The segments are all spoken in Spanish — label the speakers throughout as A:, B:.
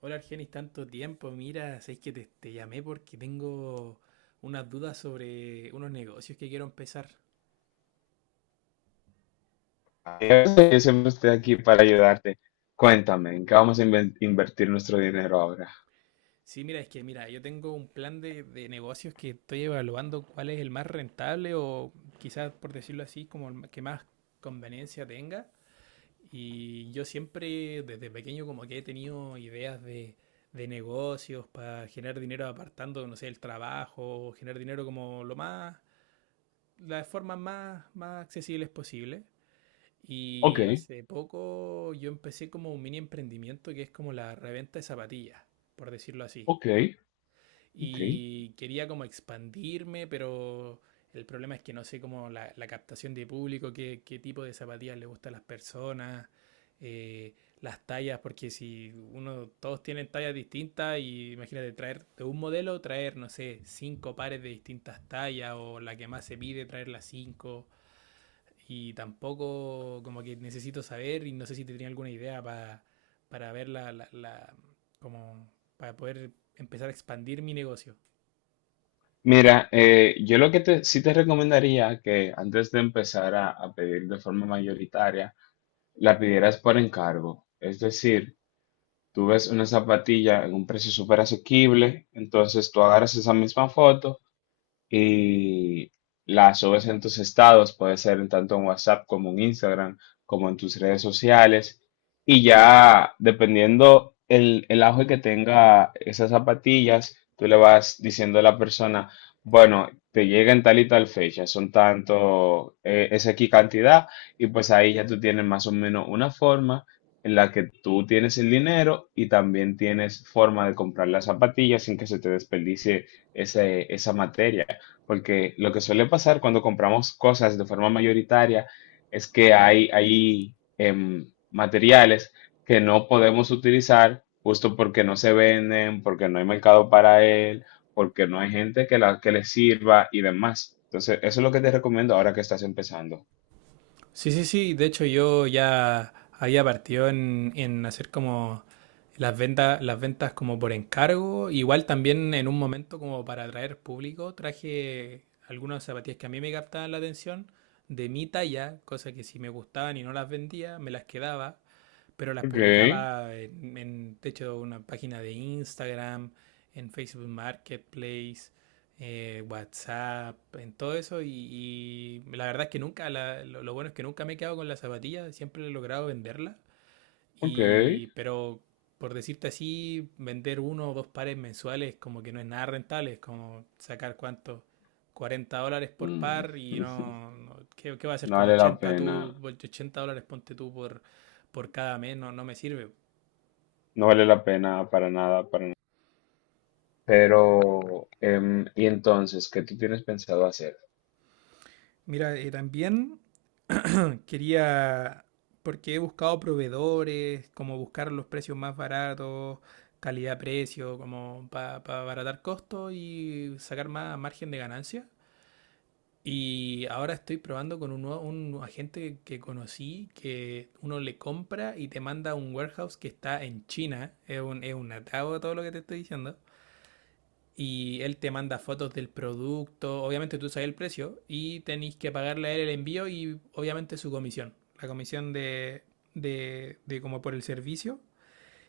A: Hola Argenis, tanto tiempo. Mira, sabéis que te llamé porque tengo unas dudas sobre unos negocios que quiero empezar.
B: Yo siempre estoy aquí para ayudarte. Cuéntame, ¿en qué vamos a invertir nuestro dinero ahora?
A: Sí, mira, es que mira, yo tengo un plan de negocios que estoy evaluando cuál es el más rentable o quizás por decirlo así, como el que más conveniencia tenga. Y yo siempre desde pequeño como que he tenido ideas de negocios para generar dinero apartando, no sé, el trabajo, generar dinero como lo más, las formas más, más accesibles posibles.
B: Ok,
A: Y hace poco yo empecé como un mini emprendimiento que es como la reventa de zapatillas, por decirlo así.
B: ok, ok.
A: Y quería como expandirme, pero el problema es que no sé cómo la captación de público, qué tipo de zapatillas le gustan a las personas, eh, las tallas, porque si uno, todos tienen tallas distintas y imagínate traer de un modelo, traer, no sé, cinco pares de distintas tallas o la que más se pide, traer las cinco. Y tampoco como que necesito saber y no sé si te tenía alguna idea para ver como para poder empezar a expandir mi negocio.
B: Mira, yo lo que te, sí te recomendaría que antes de empezar a pedir de forma mayoritaria, la pidieras por encargo. Es decir, tú ves una zapatilla en un precio súper asequible, entonces tú agarras esa misma foto y la subes en tus estados, puede ser en tanto en WhatsApp como en Instagram, como en tus redes sociales. Y ya dependiendo el auge que tenga esas zapatillas, tú le vas diciendo a la persona, bueno, te llega en tal y tal fecha, son tanto, es aquí cantidad, y pues ahí ya tú tienes más o menos una forma en la que tú tienes el dinero y también tienes forma de comprar las zapatillas sin que se te desperdicie esa materia. Porque lo que suele pasar cuando compramos cosas de forma mayoritaria es que hay materiales que no podemos utilizar justo porque no se venden, porque no hay mercado para él, porque no hay gente que le sirva y demás. Entonces, eso es lo que te recomiendo ahora que estás empezando.
A: Sí, sí, sí. De hecho, yo ya había partido en hacer como las ventas como por encargo. Igual también en un momento como para atraer público, traje algunas zapatillas que a mí me captaban la atención de mi talla, cosas que si me gustaban y no las vendía, me las quedaba pero las
B: Ok,
A: publicaba en de hecho, una página de Instagram, en Facebook Marketplace, WhatsApp, en todo eso. Y la verdad es que nunca, la, lo, bueno es que nunca me he quedado con la zapatilla, siempre he logrado venderla.
B: ok.
A: Y, pero por decirte así, vender uno o dos pares mensuales como que no es nada rentable, es como sacar cuánto, $40 por
B: Mm.
A: par y no, no- ¿qué va a hacer
B: No
A: con
B: vale la
A: 80
B: pena,
A: tú? $80 ponte tú por cada mes, no, no me sirve.
B: no vale la pena para nada, para nada. Pero, ¿y entonces qué tú tienes pensado hacer?
A: Mira, también quería, porque he buscado proveedores, como buscar los precios más baratos, calidad-precio, como para abaratar costos y sacar más margen de ganancia. Y ahora estoy probando con un agente que conocí que uno le compra y te manda a un warehouse que está en China. Es un atado todo lo que te estoy diciendo. Y él te manda fotos del producto. Obviamente tú sabes el precio y tenéis que pagarle a él el envío y obviamente su comisión. La comisión de como por el servicio.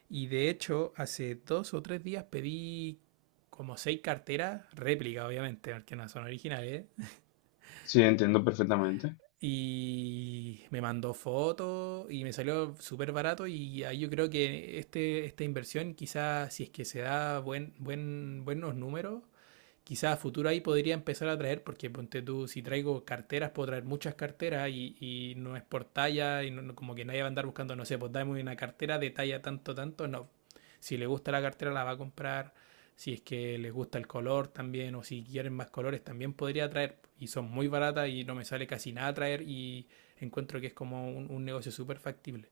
A: Y de hecho, hace dos o tres días pedí como 6 carteras, réplica obviamente, porque no son originales.
B: Sí, entiendo perfectamente.
A: Y me mandó fotos y me salió súper barato y ahí yo creo que esta inversión quizás si es que se da buenos números, quizás a futuro ahí podría empezar a traer, porque ponte tú, si traigo carteras, puedo traer muchas carteras y no es por talla, como que nadie va a andar buscando, no sé, pues dame una cartera de talla tanto, tanto, no. Si le gusta la cartera, la va a comprar. Si es que les gusta el color también, o si quieren más colores, también podría traer. Y son muy baratas y no me sale casi nada traer. Y encuentro que es como un negocio súper factible.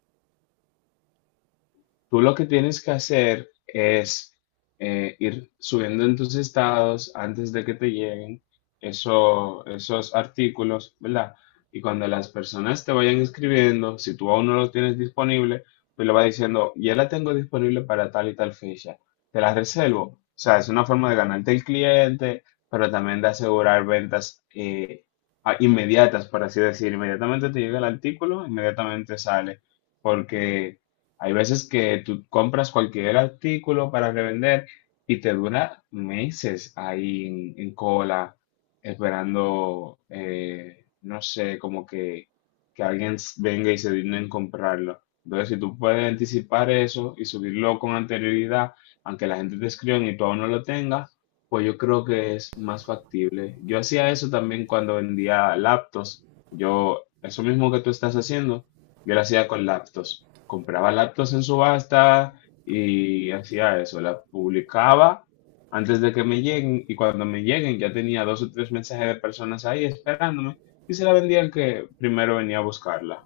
B: Tú lo que tienes que hacer es ir subiendo en tus estados antes de que te lleguen esos artículos, ¿verdad? Y cuando las personas te vayan escribiendo, si tú aún no lo tienes disponible, pues le va diciendo, ya la tengo disponible para tal y tal fecha, te la reservo. O sea, es una forma de ganarte el cliente, pero también de asegurar ventas inmediatas, por así decir. Inmediatamente te llega el artículo, inmediatamente sale porque hay veces que tú compras cualquier artículo para revender y te dura meses ahí en, cola, esperando, no sé, como que alguien venga y se digne en comprarlo. Entonces, si tú puedes anticipar eso y subirlo con anterioridad, aunque la gente te escriba y tú aún no lo tengas, pues yo creo que es más factible. Yo hacía eso también cuando vendía laptops. Yo, eso mismo que tú estás haciendo. Yo lo hacía con laptops. Compraba laptops en subasta y hacía eso. La publicaba antes de que me lleguen y cuando me lleguen ya tenía dos o tres mensajes de personas ahí esperándome y se la vendía al que primero venía a buscarla.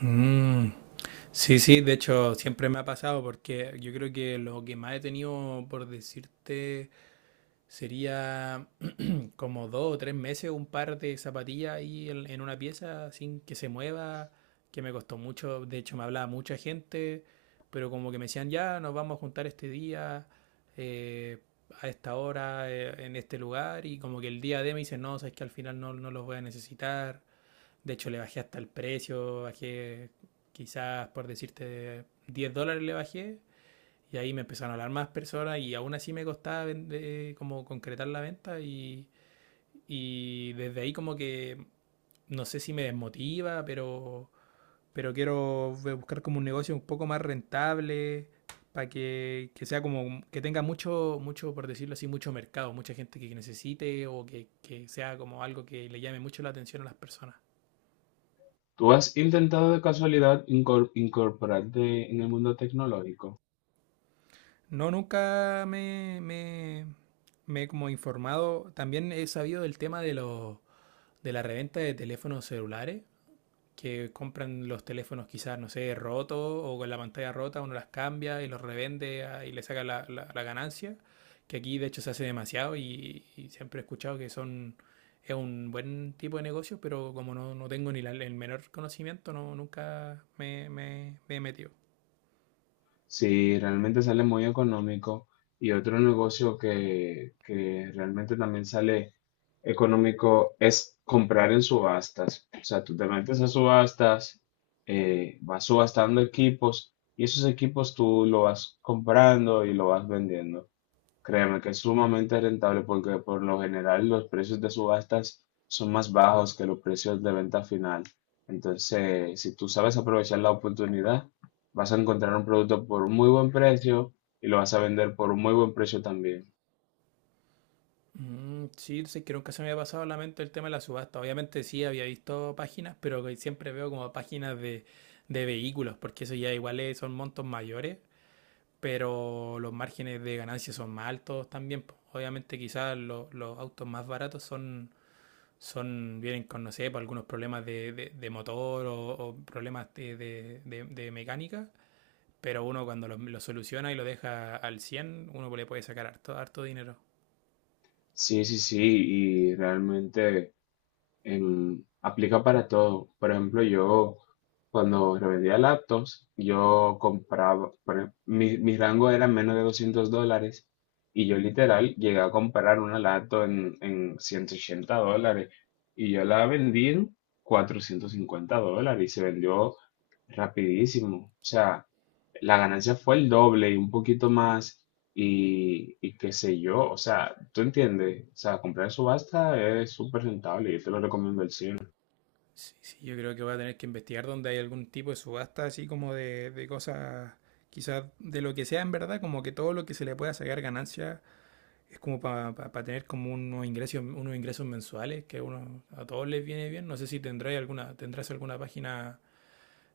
A: Mm. Sí, sí, de hecho siempre me ha pasado porque yo creo que lo que más he tenido, por decirte, sería como dos o tres meses un par de zapatillas ahí en una pieza sin que se mueva, que me costó mucho. De hecho, me hablaba mucha gente, pero como que me decían, ya, nos vamos a juntar este día, eh, a esta hora, en este lugar. Y como que el día de me dicen, no, sabes que al final no, no los voy a necesitar. De hecho, le bajé hasta el precio, bajé quizás, por decirte, $10 le bajé y ahí me empezaron a hablar más personas y aún así me costaba vender- como concretar la venta y desde ahí como que no sé si me desmotiva, pero quiero buscar como un negocio un poco más rentable para que sea como que tenga mucho, mucho, por decirlo así, mucho mercado, mucha gente que necesite o que sea como algo que le llame mucho la atención a las personas.
B: ¿Tú has intentado de casualidad incorporarte en el mundo tecnológico?
A: No, nunca me he como informado. También he sabido del tema de los de la reventa de teléfonos celulares, que compran los teléfonos quizás, no sé, rotos o con la pantalla rota, uno las cambia y los revende ah, y le saca la ganancia, que aquí de hecho se hace demasiado y siempre he escuchado que son, es un buen tipo de negocio, pero como no, no tengo ni el menor conocimiento, no, nunca me he metido.
B: Sí, realmente sale muy económico. Y otro negocio que realmente también sale económico es comprar en subastas. O sea, tú te metes a subastas, vas subastando equipos y esos equipos tú lo vas comprando y lo vas vendiendo. Créeme que es sumamente rentable porque por lo general los precios de subastas son más bajos que los precios de venta final. Entonces, si tú sabes aprovechar la oportunidad, vas a encontrar un producto por un muy buen precio y lo vas a vender por un muy buen precio también.
A: Mm, sí, sí, creo que se me había pasado a la mente el tema de la subasta. Obviamente sí había visto páginas, pero que siempre veo como páginas de vehículos, porque eso ya igual son montos mayores, pero los márgenes de ganancia son más altos también. Po. Obviamente quizás los autos más baratos son, son vienen con, no sé, por algunos problemas de motor o problemas de mecánica, pero uno cuando los soluciona y lo deja al 100 uno le puede sacar harto, harto dinero.
B: Sí, sí, sí, y realmente aplica para todo. Por ejemplo, yo cuando revendía laptops, yo compraba, mi rango era menos de $200 y yo literal llegué a comprar una laptop en, $180 y yo la vendí en $450 y se vendió rapidísimo. O sea, la ganancia fue el doble y un poquito más y qué sé yo, o sea, tú entiendes, o sea, comprar en subasta es súper rentable, yo te lo recomiendo el cien.
A: Sí, sí, yo creo que voy a tener que investigar dónde hay algún tipo de subasta así como de cosas, quizás de lo que sea en verdad, como que todo lo que se le pueda sacar ganancia es como para tener como unos ingresos mensuales que a uno, a todos les viene bien. No sé si tendráis alguna, tendrás alguna página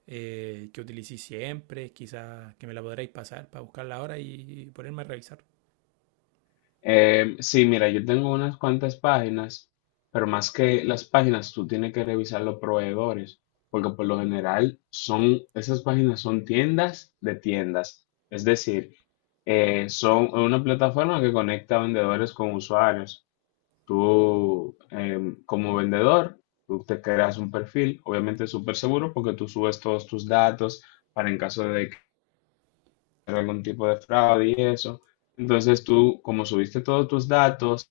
A: que utilicéis siempre, quizás que me la podréis pasar para buscarla ahora y ponerme a revisar.
B: Sí, mira, yo tengo unas cuantas páginas, pero más que las páginas, tú tienes que revisar los proveedores, porque por lo general son, esas páginas son tiendas de tiendas, es decir, son una plataforma que conecta vendedores con usuarios. Tú, como vendedor, tú te creas un perfil, obviamente súper seguro, porque tú subes todos tus datos para en caso de que haya algún tipo de fraude y eso. Entonces tú, como subiste todos tus datos,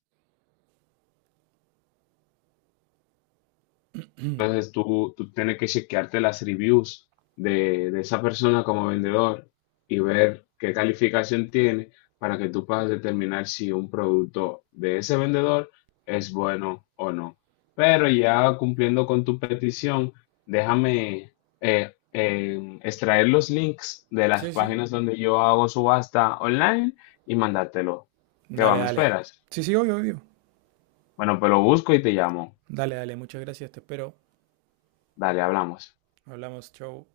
A: Mm.
B: entonces tú, tienes que chequearte las reviews de esa persona como vendedor y ver qué calificación tiene para que tú puedas determinar si un producto de ese vendedor es bueno o no. Pero ya cumpliendo con tu petición, déjame extraer los links de las
A: Sí, sí.
B: páginas donde yo hago subasta online y mandártelo. ¿Qué va?
A: Dale,
B: ¿Me
A: dale.
B: esperas?
A: Sí, sí, obvio, obvio.
B: Bueno, pues lo busco y te llamo.
A: Dale, dale, muchas gracias, te espero.
B: Dale, hablamos.
A: Hablamos, chau.